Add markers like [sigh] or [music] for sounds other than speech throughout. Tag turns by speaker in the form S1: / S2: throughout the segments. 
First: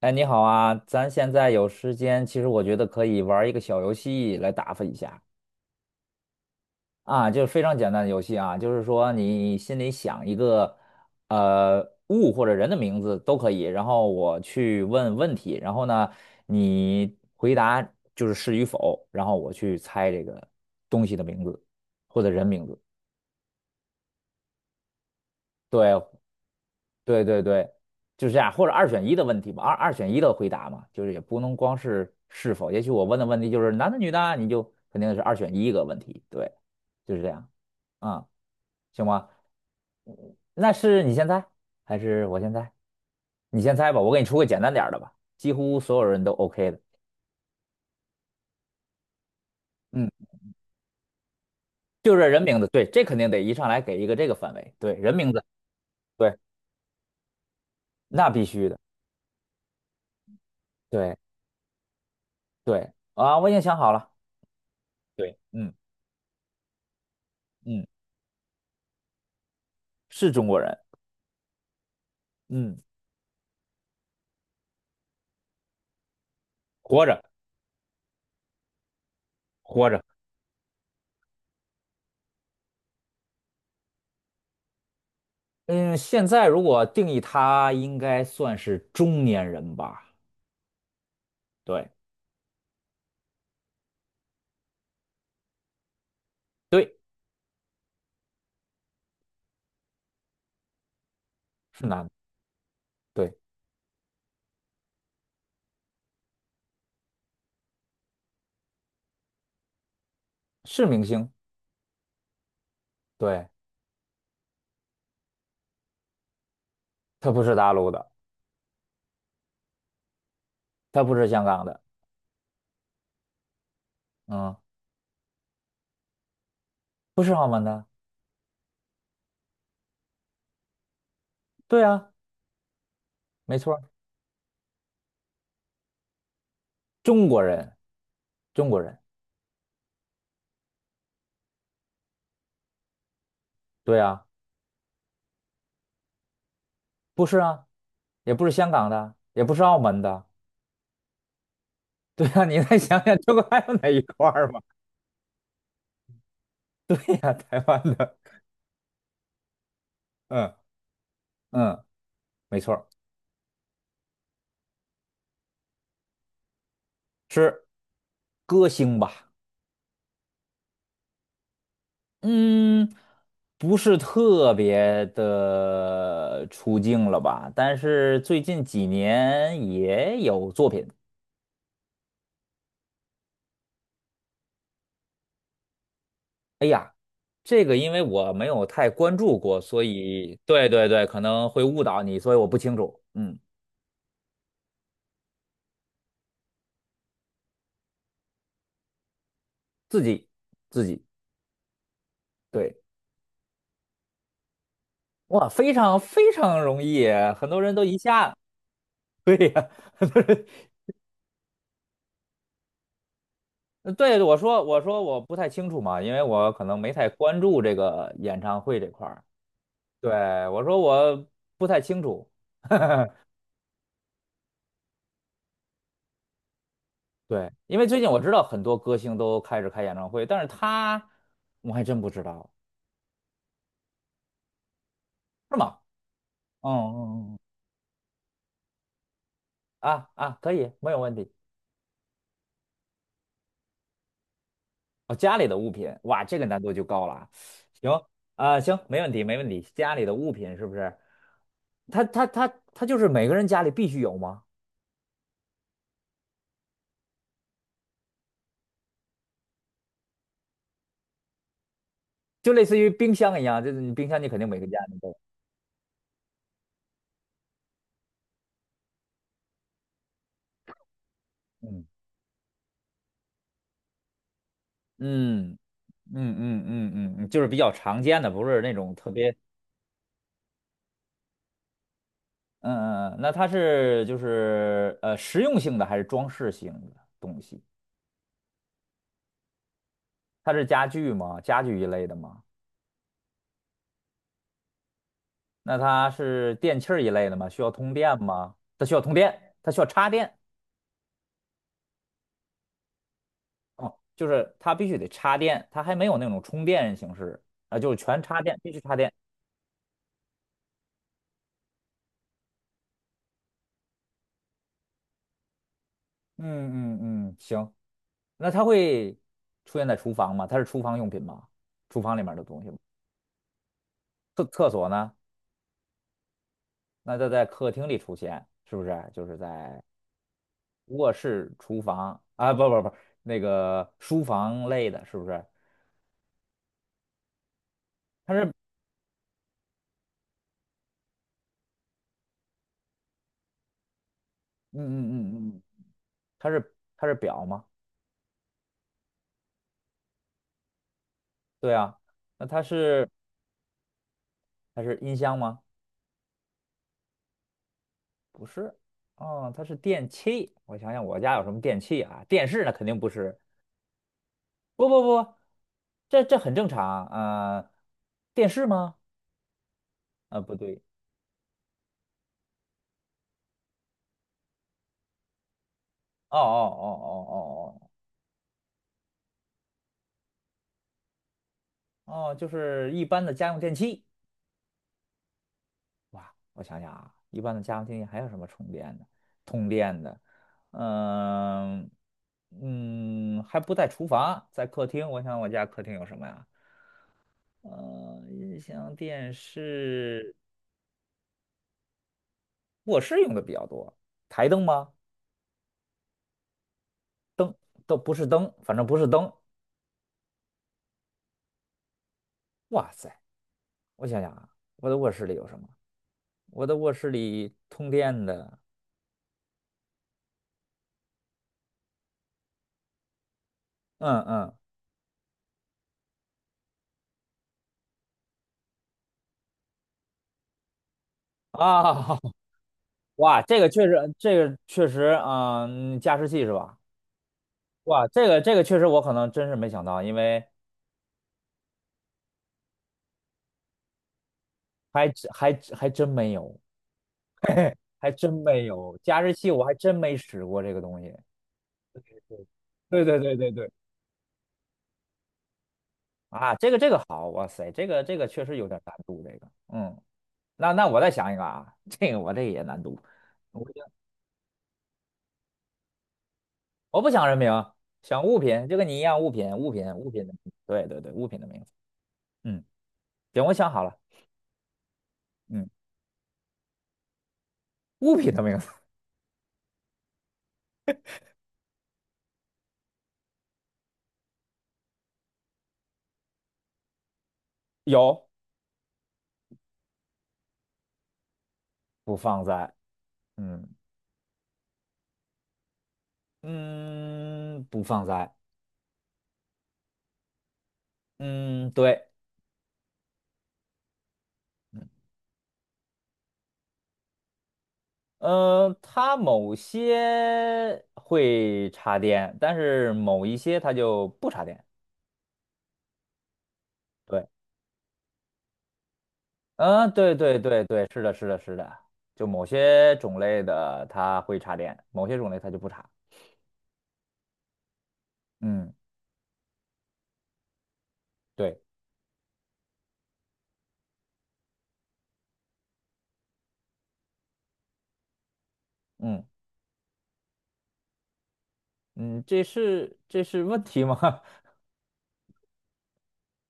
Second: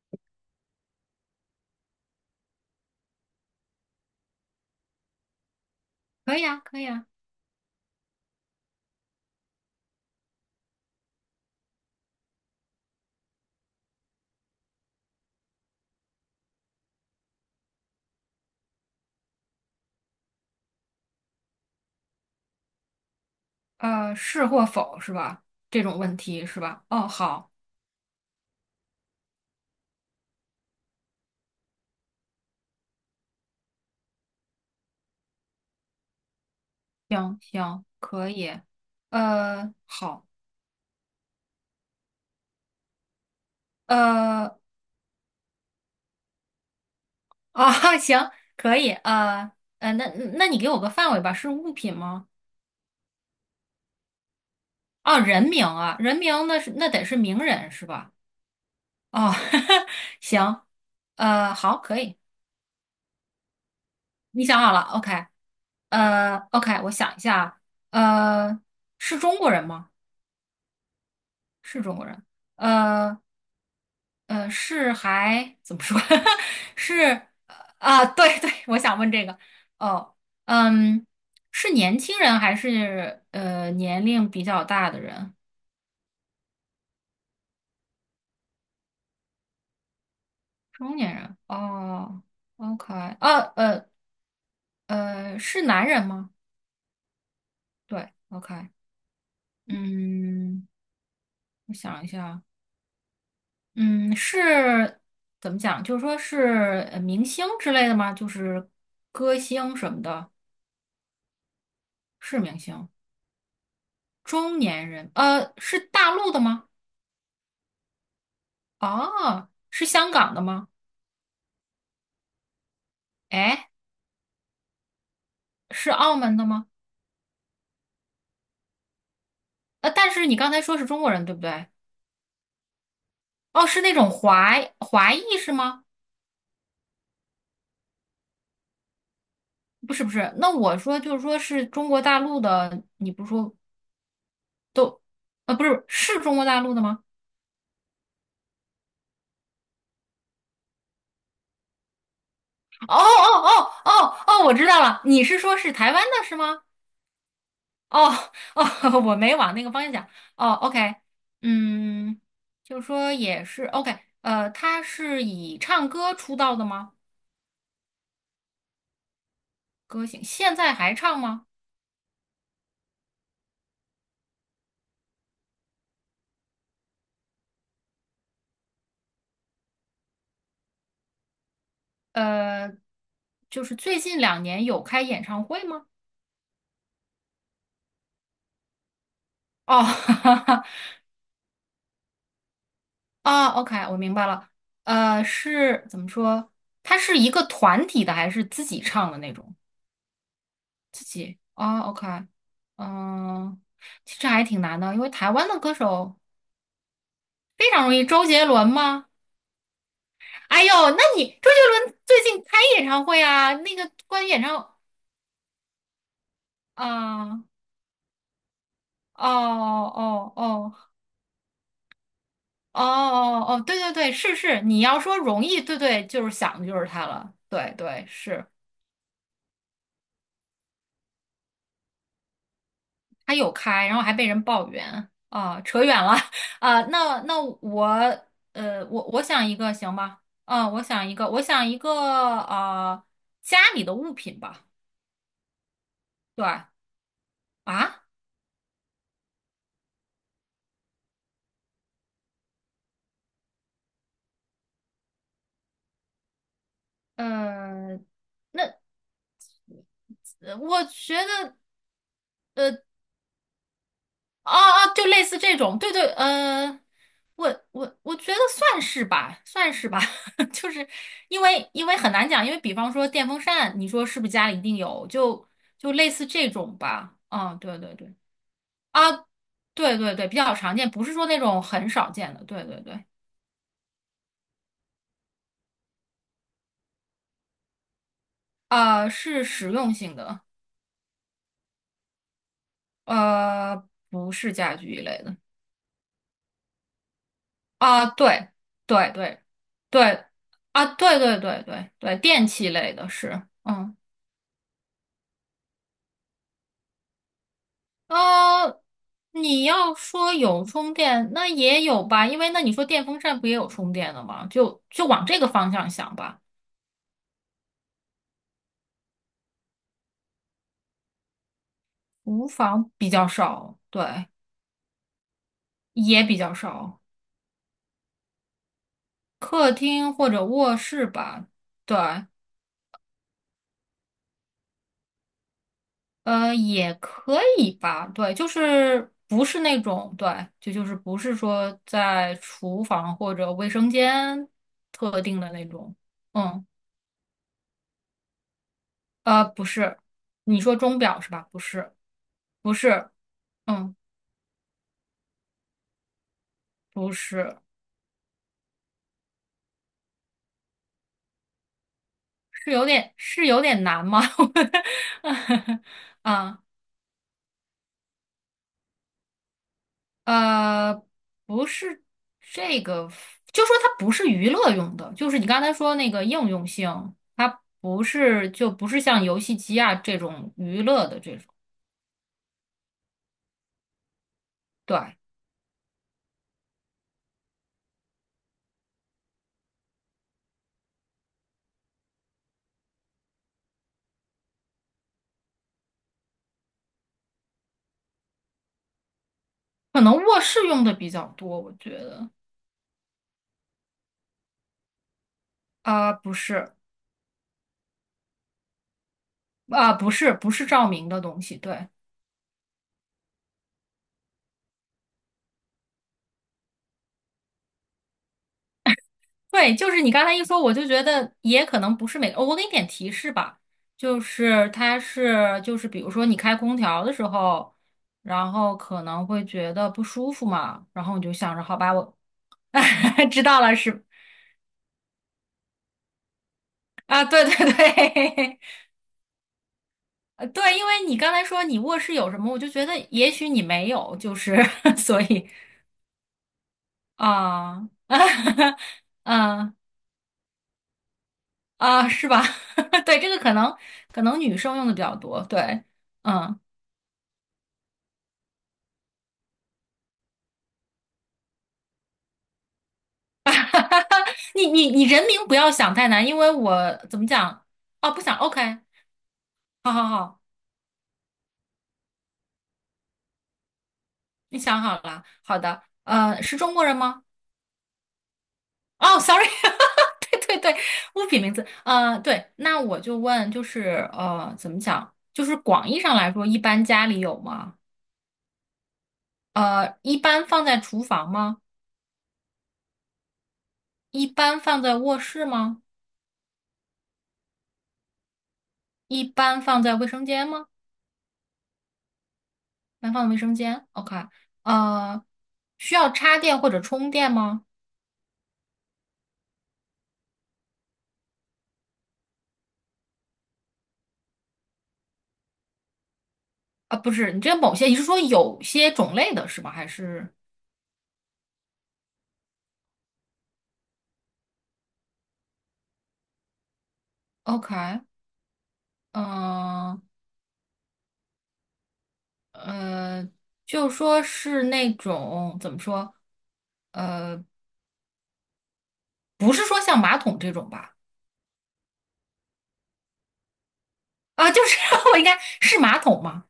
S1: 哎，你好啊，咱现在有时间，其实我觉得可以玩一个小游戏来打发一下
S2: 可以啊，可以啊，
S1: 啊，就是非常简单的游戏啊，就是说你心里想一个物或者人的名字都可以，然后我去问问题，然后呢你回答就是是与否，然后我去猜这个东西的名字或者人名字，
S2: 是或否是吧？这种
S1: 对，
S2: 问题是吧？哦，
S1: 对对
S2: 好，
S1: 对，就是这样，或者二选一的问题吧，二选一的回答嘛，就是也不能光是是否，也许我问的问题就是男的女的啊，你就肯定是二选一个问题，对，就是这
S2: 行
S1: 样，
S2: 行，
S1: 啊、
S2: 可以，
S1: 行吗？
S2: 好，
S1: 那是你先猜还是我先猜？你先猜吧，我给你出个
S2: 呃，
S1: 简单点儿的吧，几乎所有人都 OK 的。
S2: [laughs] 行，可以，那
S1: 嗯，
S2: 你给我个范围吧，是物品
S1: 就是
S2: 吗？
S1: 人名字，对，这肯定得一上来给一个这个范围，对，人
S2: 哦，
S1: 名字，
S2: 人名啊，人
S1: 对，
S2: 名那得是名人是吧？
S1: 那必须的，
S2: 哦，[laughs] 行，
S1: 对
S2: 好，可以，
S1: 对，啊，我已经想好了，
S2: 你想好了，OK，
S1: 对，嗯
S2: OK，我想一下
S1: 嗯，
S2: 啊，是中国人吗？
S1: 是中国人，
S2: 是中国人。
S1: 嗯，
S2: 呃，是还怎么说？[laughs]
S1: 活
S2: 是，
S1: 着。
S2: 对对，我想问这个。
S1: 活着。
S2: 哦，嗯，是年轻人还是年龄比较大的人？
S1: 嗯，现在如果定义他，应该算是中年人吧？
S2: 中年人。
S1: 对，
S2: 哦哦，OK，呃呃是男人吗？
S1: 对，
S2: 对，OK，嗯，我
S1: 是
S2: 想
S1: 男
S2: 一
S1: 的，
S2: 下，
S1: 对，
S2: 嗯，是怎么讲？就是说是明星之类的吗？就是歌星什么的，
S1: 是明星，
S2: 是明星。
S1: 对，
S2: 中年人，是大陆的吗？
S1: 他不是大陆的，
S2: 哦，是香港的吗？
S1: 他不是香港的，
S2: 哎，
S1: 嗯，
S2: 是澳门的吗？
S1: 不是澳门的，
S2: 但是你刚才说是中国人，对不对？
S1: 对啊，没
S2: 哦，
S1: 错
S2: 是
S1: 儿，
S2: 那种华裔是吗？
S1: 中国人，中国人，
S2: 不是不是，那我说就是说是中国大陆的，你不是说
S1: 对啊，
S2: 都，不是，是中国大陆的吗？
S1: 不是啊，也不是香港的，也不是澳门的，对啊，你再
S2: 哦
S1: 想想，中国
S2: 哦
S1: 还
S2: 哦
S1: 有哪一
S2: 哦
S1: 块
S2: 哦，
S1: 儿
S2: 我
S1: 吧？
S2: 知道了，你是说是台湾的是吗？
S1: [laughs] 对呀，台湾
S2: 哦
S1: 的，
S2: 哦，[laughs] 我没往那个方向想。哦
S1: 嗯
S2: ，OK，
S1: 嗯，
S2: 嗯，
S1: 没错
S2: 就是
S1: 儿，
S2: 说也是 OK，他是以唱歌出道的吗？
S1: 是歌星吧？
S2: 歌星现在还唱吗？
S1: 嗯，不是特别的出镜了吧？但是最近几年也有作品。
S2: 呃，就是最近两年有开演唱会吗？
S1: 哎呀，这个因为我没有太关注过，所
S2: 哦，
S1: 以
S2: [laughs]
S1: 对，可能会误导你，所以我不清楚。嗯，
S2: 啊，OK，我明白了。是怎么说？它是一个团体的还是自己唱的那种？
S1: 自己自己，
S2: 自己啊，OK，
S1: 对，
S2: 嗯，其实还挺难的，因为台
S1: 哇，
S2: 湾的
S1: 非
S2: 歌
S1: 常
S2: 手
S1: 非常容易，很多
S2: 非
S1: 人都
S2: 常容
S1: 一
S2: 易。周
S1: 下。[laughs]
S2: 杰伦吗？
S1: 对呀，[laughs] 很多人
S2: 哎呦，那你周杰伦最近开演唱会啊？那个
S1: 对，
S2: 关于
S1: 我
S2: 演
S1: 说
S2: 唱
S1: 我说我不太清楚嘛，因为我可能没太关
S2: 啊，
S1: 注这个演唱会这块儿。
S2: 哦哦
S1: 对，我
S2: 哦。
S1: 说我不太清楚。[laughs]
S2: 哦哦哦，对对对，是是，你要说容易，对对，就是想的就是它了，
S1: 对，
S2: 对
S1: 因为最
S2: 对
S1: 近我知道
S2: 是，
S1: 很多歌星都开始开演唱会，但是他我还真不知道，
S2: 它有开，然后还被人抱怨
S1: 是
S2: 啊，
S1: 吗？
S2: 扯远了 [laughs]
S1: 嗯
S2: 啊，那
S1: 嗯嗯，
S2: 我我我想一个行
S1: 啊
S2: 吧，
S1: 啊，可
S2: 啊，
S1: 以，
S2: 我
S1: 没有
S2: 想
S1: 问
S2: 一个，
S1: 题。
S2: 我想一个啊，家里的物品吧，
S1: 哦，家里的物品，哇，这
S2: 对
S1: 个难度就高了啊。行
S2: 啊，
S1: 啊，行，没问题，没问题。家里的物品是不是？他他就是每个人家里必须有吗？
S2: 呃，那我觉得。
S1: 就类似于冰箱一样，就是你冰箱你肯定
S2: 哦
S1: 每个家
S2: 哦，
S1: 里
S2: 就
S1: 都有。
S2: 类似这种，对对，我觉得算是吧，算是吧，[laughs] 就是
S1: 嗯
S2: 因为很难讲，因为比方说电风扇，你说是不是家里一定有，
S1: 嗯
S2: 就类似
S1: 嗯
S2: 这
S1: 嗯
S2: 种
S1: 嗯嗯，
S2: 吧，
S1: 嗯就是比
S2: 嗯，
S1: 较
S2: 对对
S1: 常
S2: 对，
S1: 见的，不是那种
S2: 啊，
S1: 特别。
S2: 对对对，比较常见，不是说那种很少见的，对对对，
S1: 嗯嗯，嗯那它是就是实用性的还是装饰性的东西？
S2: 啊，是实用性的，
S1: 它是家具吗？家具一类的吗？
S2: 呃，不是家居一类的，
S1: 那它是电器儿一类的吗？需要通
S2: 啊，
S1: 电
S2: 对
S1: 吗？它需要
S2: 对
S1: 通
S2: 对
S1: 电，它需要插
S2: 对，
S1: 电，
S2: 啊，对对对对对，电器类的是，嗯。
S1: 哦，就是它必须得插电，它还没有那种充电形式啊，就是全插电，必须
S2: 呃，
S1: 插电。
S2: 你要说有充电，那也有吧，因为那你说电风扇不也有充电的吗？就往这个方向想吧。
S1: 嗯嗯嗯，行，那它会出现在厨房吗？它是厨房用品吗？厨房里面的
S2: 厨
S1: 东西吗？
S2: 房比较少，对，
S1: 厕所呢？
S2: 也比较少。
S1: 那它在客厅里出现，是不是？就是
S2: 客
S1: 在
S2: 厅或者卧室
S1: 卧
S2: 吧，
S1: 室、厨
S2: 对，
S1: 房啊，不，那个书房类的，是不是？
S2: 也可以吧，对，
S1: 它是，
S2: 就
S1: 嗯
S2: 是不是那种，对，就是不是说在厨房或者卫生间
S1: 嗯
S2: 特定
S1: 嗯
S2: 的
S1: 嗯，
S2: 那种，
S1: 它
S2: 嗯，
S1: 是它是表吗？
S2: 不是，你说钟表是吧？不
S1: 对
S2: 是，
S1: 啊，那它
S2: 不
S1: 是
S2: 是。嗯。
S1: 它是音箱吗？
S2: 不是，
S1: 不是，哦，它是电器。我想想，我家有什么电器啊？电视
S2: 是
S1: 那
S2: 有
S1: 肯定不
S2: 点
S1: 是，
S2: 是有点难吗？
S1: 不，
S2: [laughs]
S1: 这这很
S2: 啊
S1: 正常啊，电视吗？啊，不对，
S2: 呃，不是这个，就说它不是娱乐用的，就是你刚才说那个
S1: 哦哦
S2: 应用性，它
S1: 哦
S2: 不是就不是像游戏机啊这种娱乐的这种，
S1: 哦，哦，就是一般的家用电器。
S2: 对，
S1: 哇，我想想啊，一般的家用电器还有什么充电的、通电的？嗯嗯，还不在厨房，在客厅。我想我家客厅有什么呀？呃，音箱、电
S2: 可能
S1: 视、
S2: 卧室用的比较多，我觉得
S1: 卧室用的比较多。台灯吗？
S2: 啊，不是
S1: 灯都不是灯，反正不是灯。
S2: 啊，不是不是照明的东西，对。
S1: 哇塞，我想想啊，我的卧室里有什么？我的卧室里通电的，
S2: 对，就是你刚才一说，我就觉得也可能不是每个，哦我给你点提示吧，就
S1: 嗯嗯
S2: 是它是就是比如说你开空调的时候，然后可能会觉得不舒服嘛，然后你就想着好
S1: 啊。
S2: 吧，我
S1: [laughs]
S2: [laughs]
S1: 哇，
S2: 知
S1: 这
S2: 道
S1: 个
S2: 了
S1: 确
S2: 是
S1: 实，这个确实啊，嗯加湿器是吧？
S2: 啊，对对
S1: 哇，这个这
S2: 对，
S1: 个确实我可能真是没想到，因
S2: [laughs]
S1: 为
S2: 对，因为你刚才说你卧室有什么，我就觉得也许你没有，就是 [laughs]
S1: 还
S2: 所
S1: 真
S2: 以
S1: 还真还真没有，
S2: 啊，
S1: 还真没
S2: [laughs]
S1: 有加湿器，我还
S2: 嗯
S1: 真没使过这个东西。
S2: 啊，是吧？
S1: 对
S2: [laughs]
S1: 对
S2: 对，这
S1: 对
S2: 个
S1: 对
S2: 可
S1: 对，
S2: 能女生用的比较多，对，
S1: 啊，
S2: 嗯。
S1: 这个这个好，哇塞，这个这个确实有点难度，这个，嗯，那那我再想一个啊，这个我这个也难度，我不
S2: [laughs] 哈
S1: 想
S2: 哈，你人名不要想太难，因为我
S1: 我不
S2: 怎
S1: 想
S2: 么
S1: 人名，
S2: 讲？哦，不
S1: 想
S2: 想
S1: 物品，就
S2: ，OK，
S1: 跟你一样，
S2: 好好
S1: 物品的名
S2: 好，
S1: 字，对，物品的名字，嗯，行，我想好了，
S2: 你想好了，好
S1: 嗯，
S2: 的，是中国人吗？
S1: 物品的名字
S2: 哦，sorry，[laughs] 哈哈，对对对，物品名字，对，那我就问，就是怎么讲？就是广义上来说，一般家里有吗？
S1: 有，
S2: 一般放在厨房吗？
S1: 不放在，嗯
S2: 一般放在卧室吗？
S1: 嗯，不放在。
S2: 一般放在卫生间吗？
S1: 嗯，对，
S2: 一般放在卫生间，OK，
S1: 嗯，
S2: 呃，需要插电或者充电吗？
S1: 它某些会插电，但是某一些它就不插电。
S2: 啊，不
S1: 对，
S2: 是，你这某些，你是说有些种类的是吧？还
S1: 嗯，对
S2: 是
S1: 对对对，是的，是的，是的，就某些种类的它会插电，某些种类它就不插。
S2: OK？
S1: 嗯，
S2: 嗯
S1: 对，
S2: 呃，就说是那种怎么说？呃，
S1: 嗯
S2: 不是说像马桶这种吧？
S1: 嗯，这是这是问题吗？[laughs]
S2: 啊，就是 [laughs] 我应该是马桶吗？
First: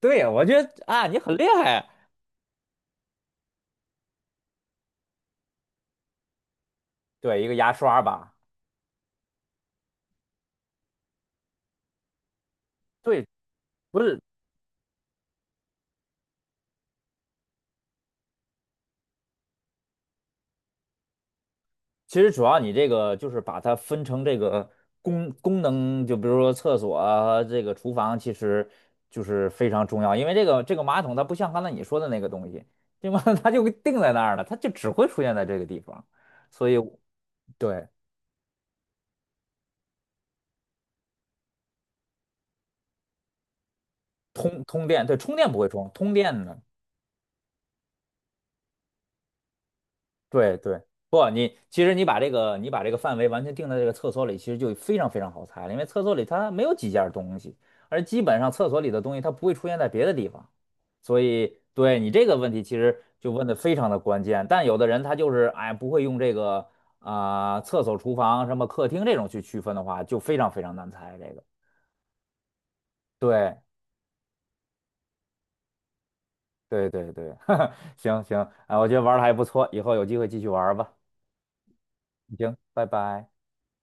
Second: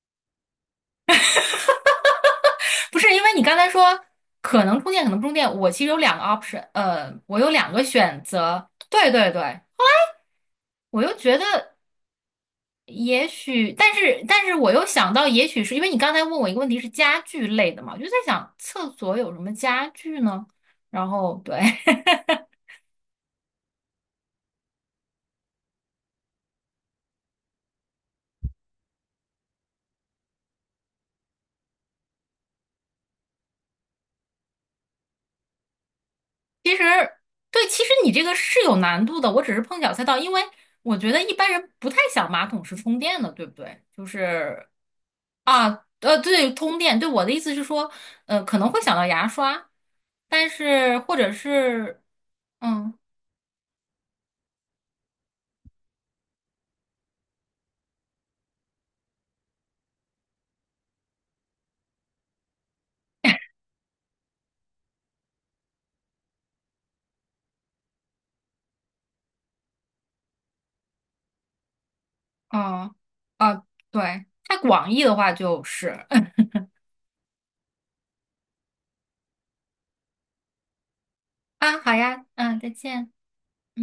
S1: 对，我觉得啊，你很厉害啊。
S2: 不是，因为你刚才说可能充电，可能不充电。我其实有两个 option，我
S1: 对，一
S2: 有
S1: 个牙
S2: 两个
S1: 刷
S2: 选
S1: 吧。
S2: 择。对对对，我又觉得。
S1: 对，
S2: 也许，但
S1: 不是
S2: 是我又想到，也许是因为你刚才问我一个问题是家具类的嘛，我就在想厕所有什么家具呢？然后对，
S1: 其实
S2: [laughs]
S1: 主要你这个就是把它分成这个功能，就比如说厕所啊，这个厨房，其实就是非常重要，因为这个这个马桶它不像刚才你说的那个东西，对吗？[laughs] 它就定在那儿了，它就只会出现在这个地方，所
S2: 其
S1: 以
S2: 实对，其
S1: 对
S2: 实你这个是有难度的，我只是碰巧猜到，因为我觉得一般人不太想马桶是充电的，对不对？就
S1: 通
S2: 是
S1: 通电，对充电不
S2: 啊，
S1: 会充，通电
S2: 对，
S1: 呢，
S2: 通电，对，我的意思是说，可能会想到牙刷，但
S1: 对对，
S2: 是或
S1: 不，
S2: 者
S1: 你其实
S2: 是
S1: 你把这
S2: 嗯，
S1: 个范围完全定在这个厕所里，其实就非常非常好猜了，因为厕所里它没有几件东西，而基本上厕所里的东西它不会出现在别的地方。所以对你这个问题其实就问的非常的关键。但有的人他就是哎不会用这个啊、厕所、厨房、什么客厅这种去区分的话，就非常非常难猜这个。
S2: 哦、
S1: 对
S2: 啊，对，太广义的话就是。
S1: 对，[laughs] 行行，啊，我觉得玩的还不错，以后有机会继续玩儿吧。
S2: 啊，好呀，
S1: 行，
S2: 嗯，再
S1: 拜
S2: 见。
S1: 拜。
S2: 嗯。